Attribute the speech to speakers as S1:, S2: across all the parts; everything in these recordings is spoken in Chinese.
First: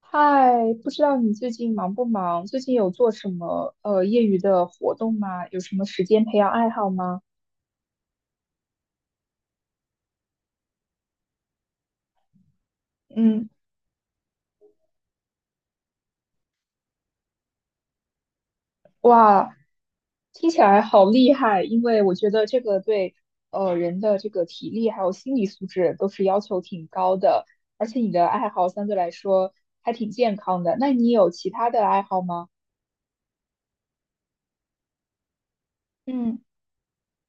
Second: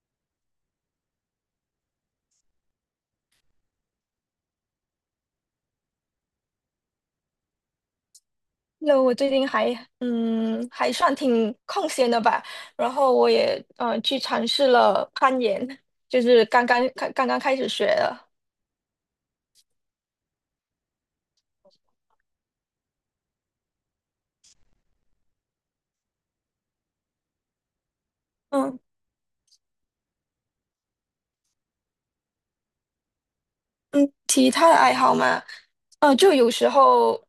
S1: 嗨，不知道你最近忙不忙？最近有做什么业余的活动吗？有什么时间培养爱好吗？
S2: 那我最近还还算挺空闲的吧，然后我
S1: 嗯，
S2: 也去尝试了攀岩，就是刚刚开始学的。
S1: 哇，听起来好厉害，因为我觉得这个对人的这个体力还有心理素质都是要求挺高的，而且你的爱好
S2: 嗯
S1: 相对来说还挺健康的。那你有其他的爱好吗？
S2: 嗯。其他的爱好嘛，就
S1: 嗯。
S2: 有时候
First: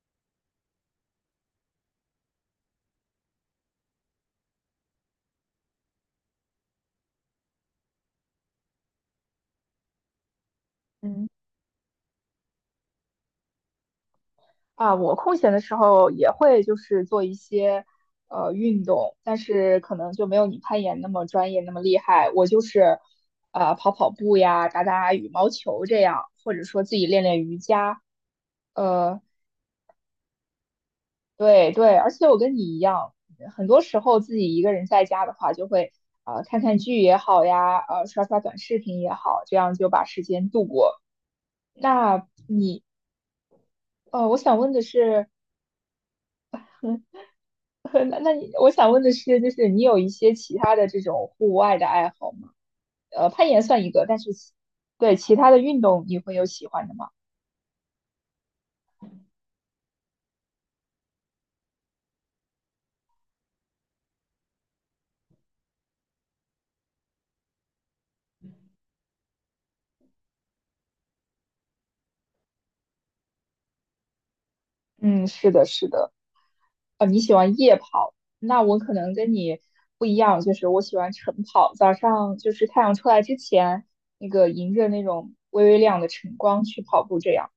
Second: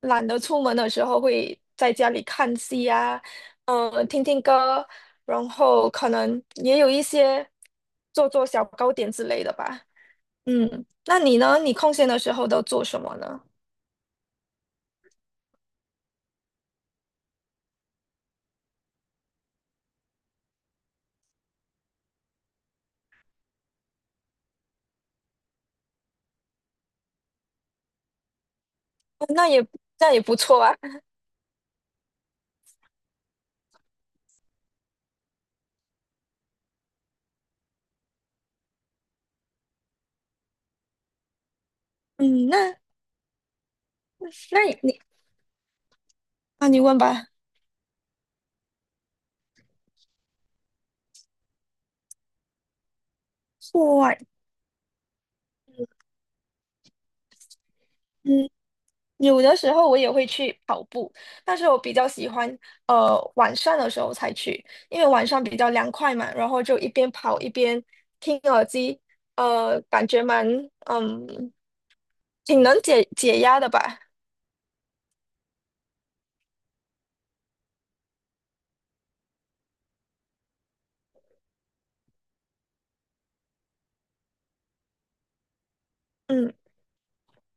S2: 懒得出门的时候，会在家里看戏啊，听听歌，然后可能也有一些做做小糕点之类的吧。嗯，那
S1: 嗯。
S2: 你呢？你空闲的时候都做什么呢？
S1: 啊，我空闲的时候也会就是做一些运动，但是可能就没有你攀岩那么专业那么厉害。我就是跑跑步呀，打打羽毛球这样，或者说自己练练瑜伽。呃，
S2: 哦，那也那也不错啊。
S1: 对对，而且我跟你一样，很多时候自己一个人在家的话，就会看看剧也好呀，刷刷短视频也好，这样就把时间度过。那
S2: 嗯，那
S1: 你我想
S2: 那
S1: 问
S2: 你
S1: 的
S2: 你
S1: 是，
S2: 啊，你问 吧。
S1: 那我想问的是，就是你有一些其他的这种户外的爱好吗？呃，攀岩算一
S2: 户
S1: 个，但
S2: 外。
S1: 是其对其他的运动你会有喜欢的吗？
S2: 嗯，有的时候我也会去跑步，但是我比较喜欢晚上的时候才去，因为晚上比较凉快嘛，然后就一边跑一边听耳机，感觉蛮嗯挺能解解压的吧。
S1: 嗯，是的，是的。哦，你喜欢夜跑，那我可能跟你不一样，就是我喜欢晨跑，早上就是太阳出来之前，那个迎着那种微微亮的晨
S2: 嗯。
S1: 光去跑步这样。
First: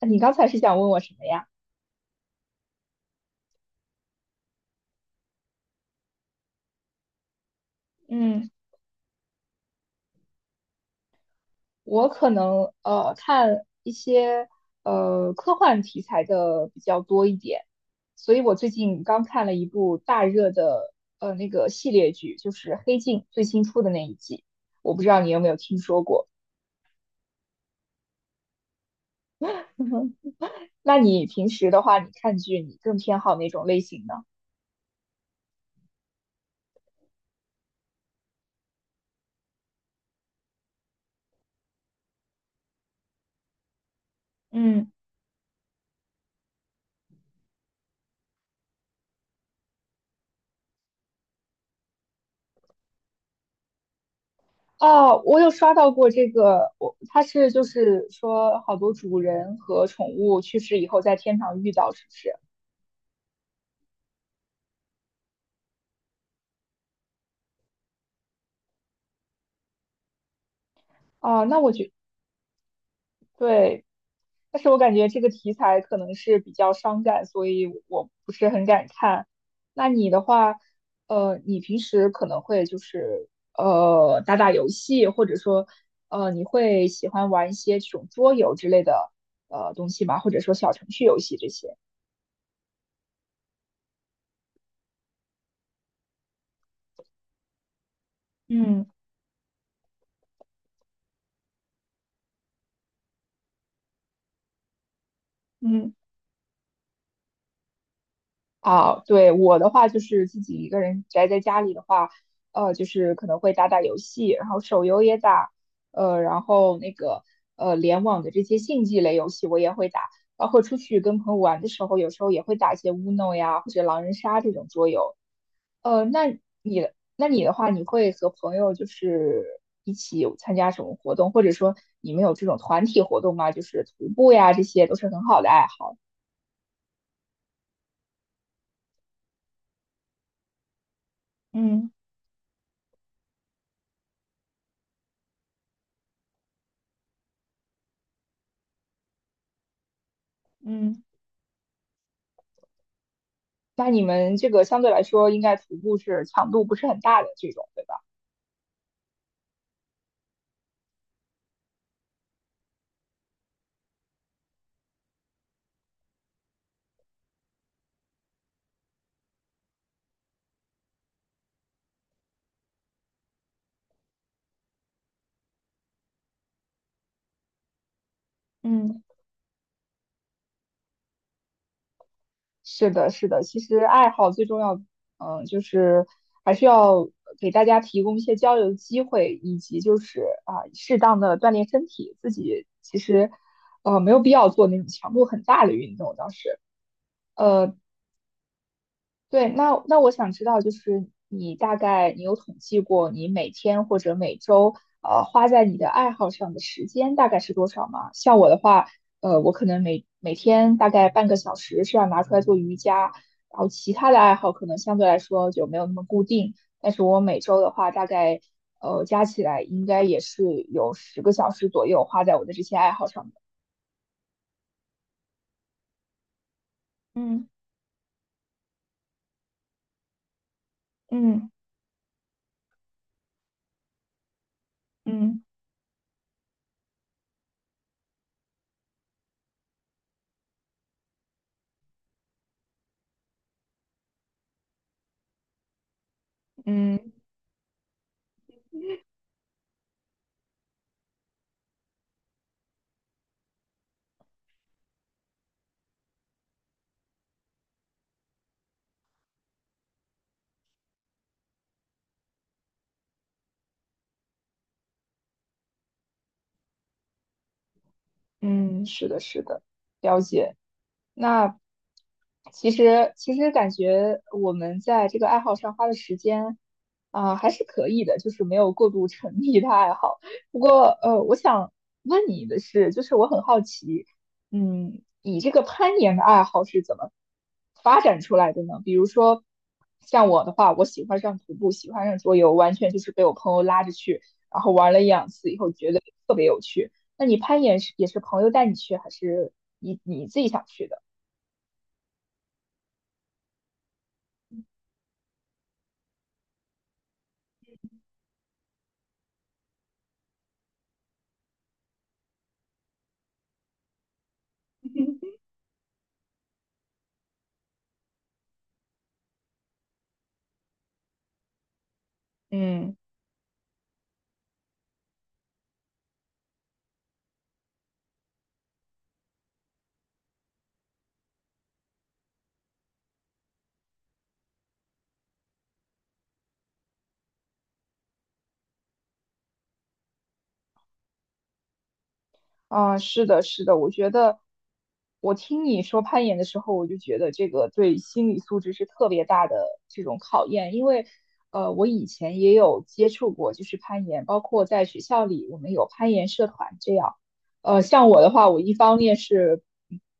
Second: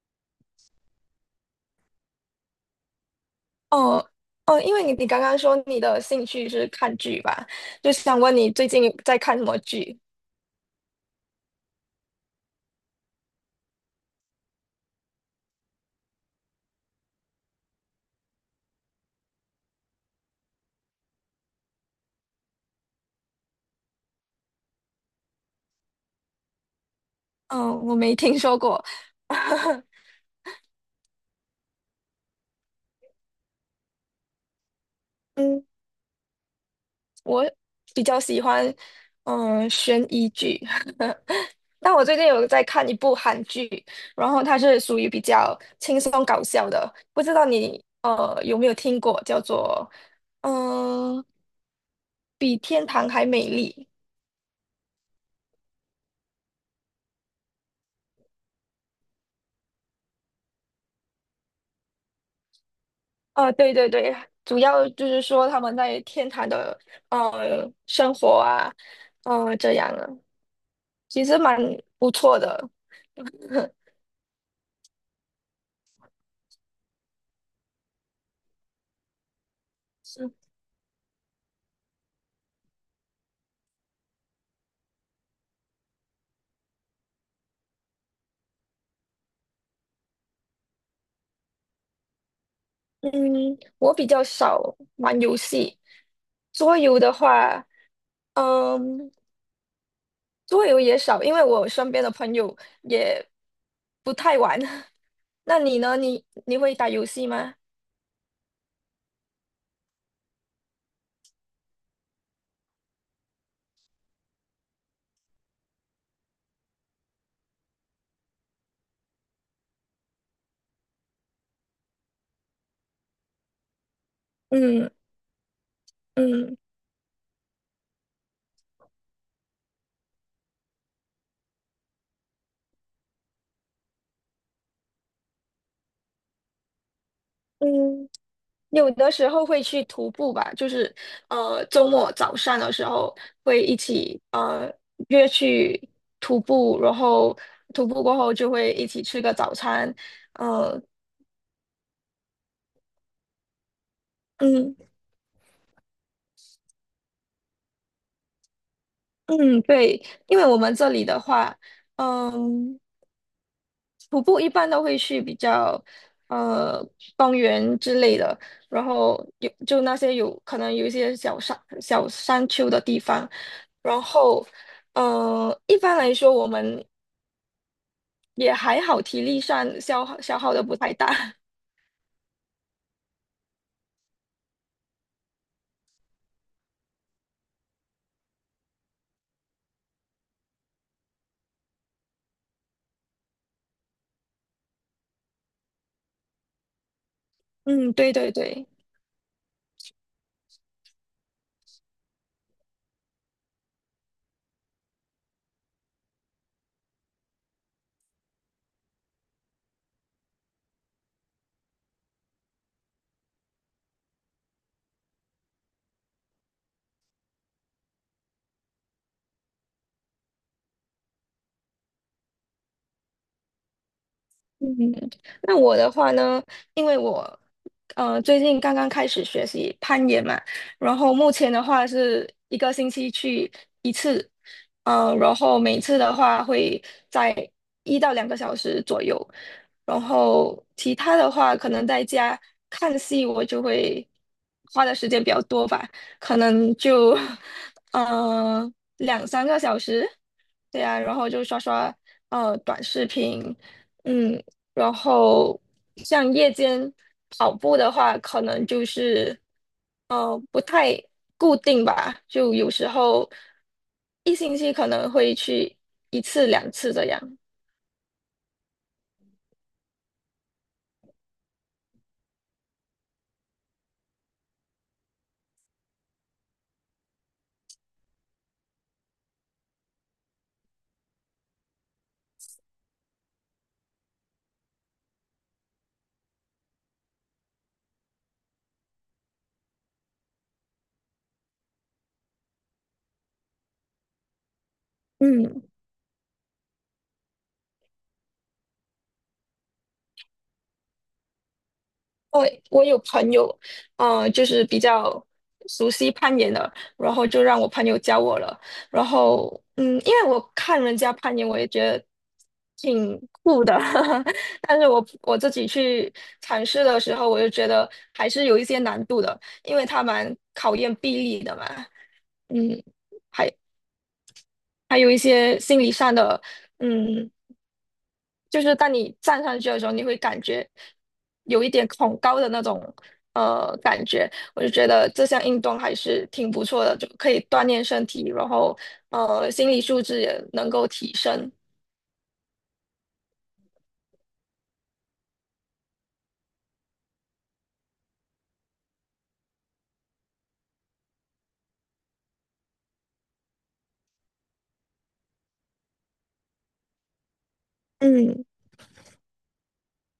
S1: 那你刚才是想问我什么呀？
S2: 哦哦，因为你刚刚说你的兴趣是看剧吧，就想问
S1: 嗯。
S2: 你最近在看什么剧？
S1: 我可能看一些科幻题材的比较多一点，所以我最近刚看了一部大热的那个系列剧，就是《黑镜》最新出的那一季，我不知道你有没有听说过。
S2: 嗯，我没听说过。
S1: 那你平时的话，你看剧你更偏好哪种类型呢？
S2: 嗯。我比较喜欢悬疑剧，但我最近有在看一部韩剧，然后它是
S1: 嗯。
S2: 属于比较轻松搞笑的，不知道你有没有听过，叫做嗯、呃比天堂还美丽。
S1: 哦，我有刷到过这个，我它是就是说好多主人和宠物去世以后在天堂遇到，是不是？
S2: 呃，对对对，主要就是说他们在天堂的生活啊，呃这样啊，其实
S1: 哦，
S2: 蛮
S1: 那我觉
S2: 不错的。
S1: 对，但是我感觉这个题材可能是比较伤感，所以我不是很敢看。那你的话，你平时可能会就是打打游戏，或者说你会喜欢玩一些这种桌游之类的东西吗？或者说小程序游戏这些？
S2: 嗯，我比较少玩游戏，桌游的话。
S1: 嗯。
S2: 嗯，桌游也少，因为我身边的朋友也不太玩。那你
S1: 嗯，
S2: 呢？你你会打游戏吗？
S1: 啊，对，我的话就是自己一个人宅在家里的话，就是可能会打打游戏，然后手游也打，然后那个联网的这些竞技类游戏我也会打，包括出去跟朋友玩的时候，有时候也会打一些 Uno 呀或者狼人杀这种桌
S2: 嗯。
S1: 游。那
S2: 嗯
S1: 你的那你的话，你会和朋友就是一起有参加什么活动，或者说你们有这种团体活动吗？就是徒步呀，这些都是很好的爱好。
S2: 嗯，有的时候会去徒步吧，就是周
S1: 嗯
S2: 末早上的时候会一起约去徒步，然后徒步过后就会一起吃个早餐，呃
S1: 嗯。那你们这个
S2: 嗯
S1: 相对来说，应该徒步是强度不是很大的这种，对吧？
S2: 嗯对，因为我们这里的话，嗯。徒步一般都会去比较呃公园之类的，然后有就那些有可能有一些小山丘的地方，然后一般来说我们也还好，
S1: 嗯，
S2: 体力上消耗的不太大。
S1: 是的，是的。其实爱好最重要，嗯，就是还是要给大家提供一些交流的机会，以及就是啊，适当的锻炼身体。自己其实没有必要做那种强度很大的运动，呃，
S2: 嗯，对对对。
S1: 对，那那我想知道，就是你大概你有统计过你每天或者每周花在你的爱好上的时间大概是多少吗？像我的话，我可能每天大概半个小时是要拿出来做瑜伽，然后其他的爱好可能相对来说就没有那么固定，但是我每周的话大概加起来应该也是有十个小时左右花在我的这些爱好上的。
S2: 嗯，那我的话呢，因为我
S1: 嗯
S2: 最近刚刚开始学习攀岩嘛，然后目
S1: 嗯
S2: 前的话是一个星期去一次，呃，然
S1: 嗯
S2: 后每次的话会在一到两个小时左右，然后其他的话可能在家看戏，我就会花的时间比较多吧，可能
S1: 嗯。
S2: 就 呃两三个小时，对啊，然后就刷刷短视频。嗯，然后像夜间跑步的话，可能就是不太固定吧，就有时候一星期可能会去一次两次这样。
S1: 嗯，是的，是的，了解。那其实感觉我们在这个爱好上花的时间啊，还是可以的，就是没有过度沉迷的爱好。不过我想问你的是，就是我很好奇，嗯，你这个攀岩的爱好是怎么发展出来的呢？比如说像我的话，我喜欢上徒步，喜欢上桌游，完全就是被我朋友拉着去，然后玩了一两次以
S2: 嗯。
S1: 后觉得特别有趣。那你攀岩是也是朋友带你去，还是你自己想去的？
S2: 我我有朋友，就是比较熟悉攀岩的，然后就让我朋友教我了。然后，嗯，因为我看人家攀岩，我也觉得挺酷的，但是我 自己去尝试的时候，我就觉得还是有一些难度的，因为它蛮考验臂力的嘛，嗯。
S1: 嗯。
S2: 还还有一些心理上的，嗯。就是当你站上去的时候，你会感觉有一点恐高的那种感觉。我就觉得这项运动还是挺不错的，就可以锻炼身体，然后心理素质也能够提升。
S1: 啊，是的，是的，我觉得我听你说攀岩的时候，我就觉得这个对心理素质是特别大的这种考验，因为我以前也有接触过，就是攀岩，包括在学校里我们有攀岩社团这样。像我的
S2: 嗯，
S1: 话，我一方面是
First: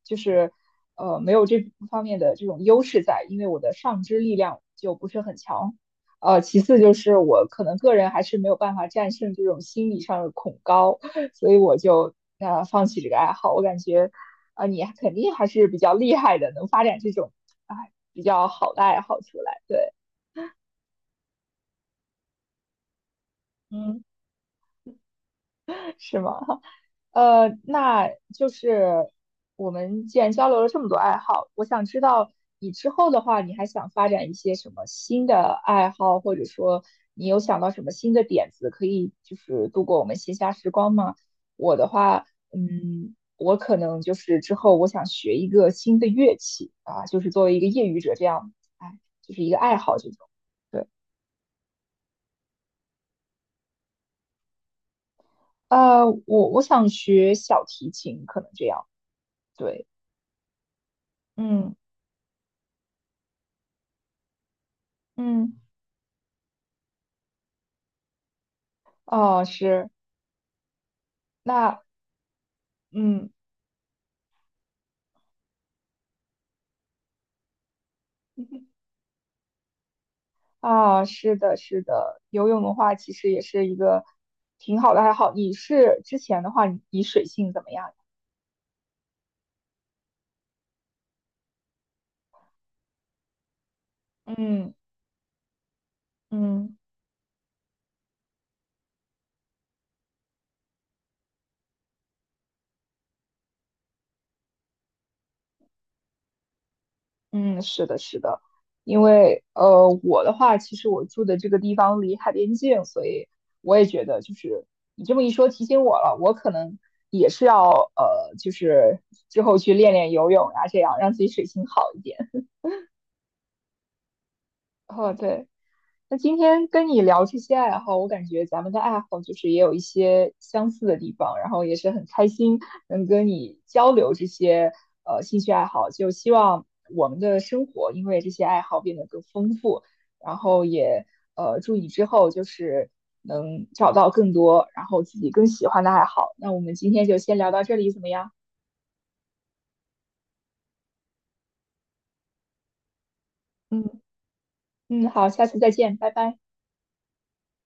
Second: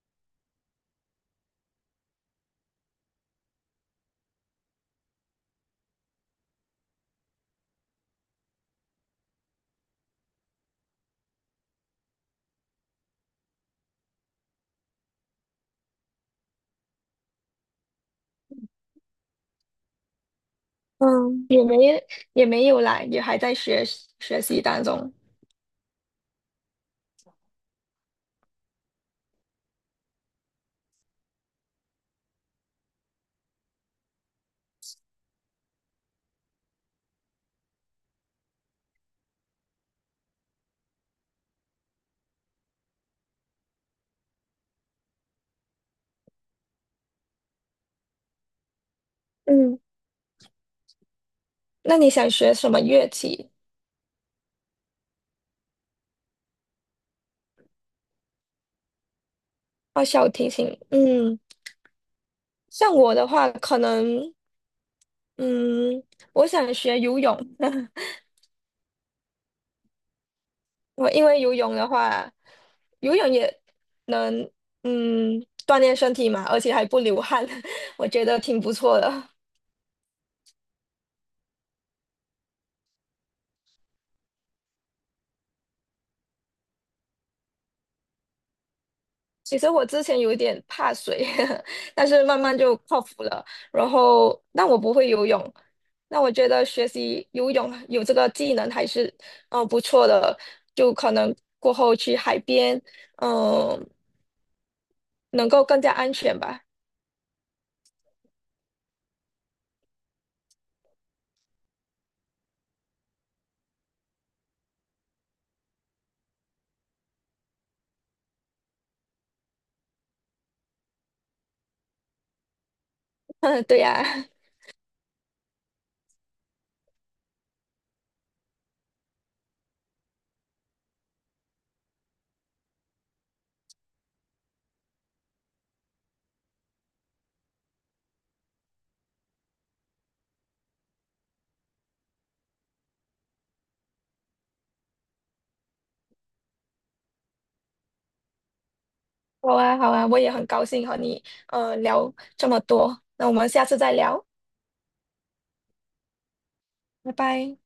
S1: 就是没有这方面的这种优势在，因为我的上肢力量就不是很强。其次就是我可能个人还是没有办法战胜这种心理上的恐高。所以我就放弃这个爱好。我感觉你肯定还是比较厉害的，能发展这种啊比较好的爱好出来。对，
S2: 嗯也没也没有来，也还在
S1: 嗯，
S2: 学习当中。
S1: 是吗？那就是我们既然交流了这么多爱好，我想知道你之后的话，你还想发展一些什么新的爱好，或者说你有想到什么新的点子，可以就是度过我们闲暇时光吗？我的话，嗯，我可能就是之后我想学一个新的乐器啊，就是作为一个业余者这样，哎，就是一个爱
S2: 嗯，
S1: 好这种。对，
S2: 那你想学什么乐器？
S1: 我想学小提琴，可能这样。对，
S2: 哦，小提琴。嗯，
S1: 嗯。
S2: 像我的话，可能
S1: 嗯。
S2: 嗯，我想学游泳。
S1: 哦，是，
S2: 我因为游泳
S1: 那
S2: 的话，游泳
S1: 嗯，
S2: 也能嗯锻炼身体嘛，而且还不流汗，我觉得挺不 错的。
S1: 啊，是的，是的，游泳的话其实也是一个挺好的爱好。你是之前的话，你水性怎么样？
S2: 其实我之前有一点怕水，但是慢慢就克服了。然后，但
S1: 嗯
S2: 我不会游泳，那我觉得
S1: 嗯。
S2: 学习游泳有这个技能还是不错的，就可能过后去海边，嗯、能够更加安全吧。
S1: 嗯，是的，是的，因为我的话，其实我住的这个地方离海边近，所以我也觉得就是你这么一说提醒我了，我可能也是要就是之后去练练游泳啊，这样让自己水性好一点。
S2: 对呀、
S1: 哦，对。那今天跟你聊这些爱好，我感觉咱们的爱好就是也有一些相似的地方，然后也是很开心能跟你交流这些兴趣爱好，就希望我们的生活因为这些爱好变得更丰富，然后也祝你之后就是能找到更多，然后自己更喜欢的爱好。那我们今天就先聊到这里，怎么样？
S2: 好啊，好啊，我也很高兴和你聊这么多，那我们下次再
S1: 嗯。
S2: 聊，
S1: 嗯，好，下次再见，拜拜。
S2: 拜拜。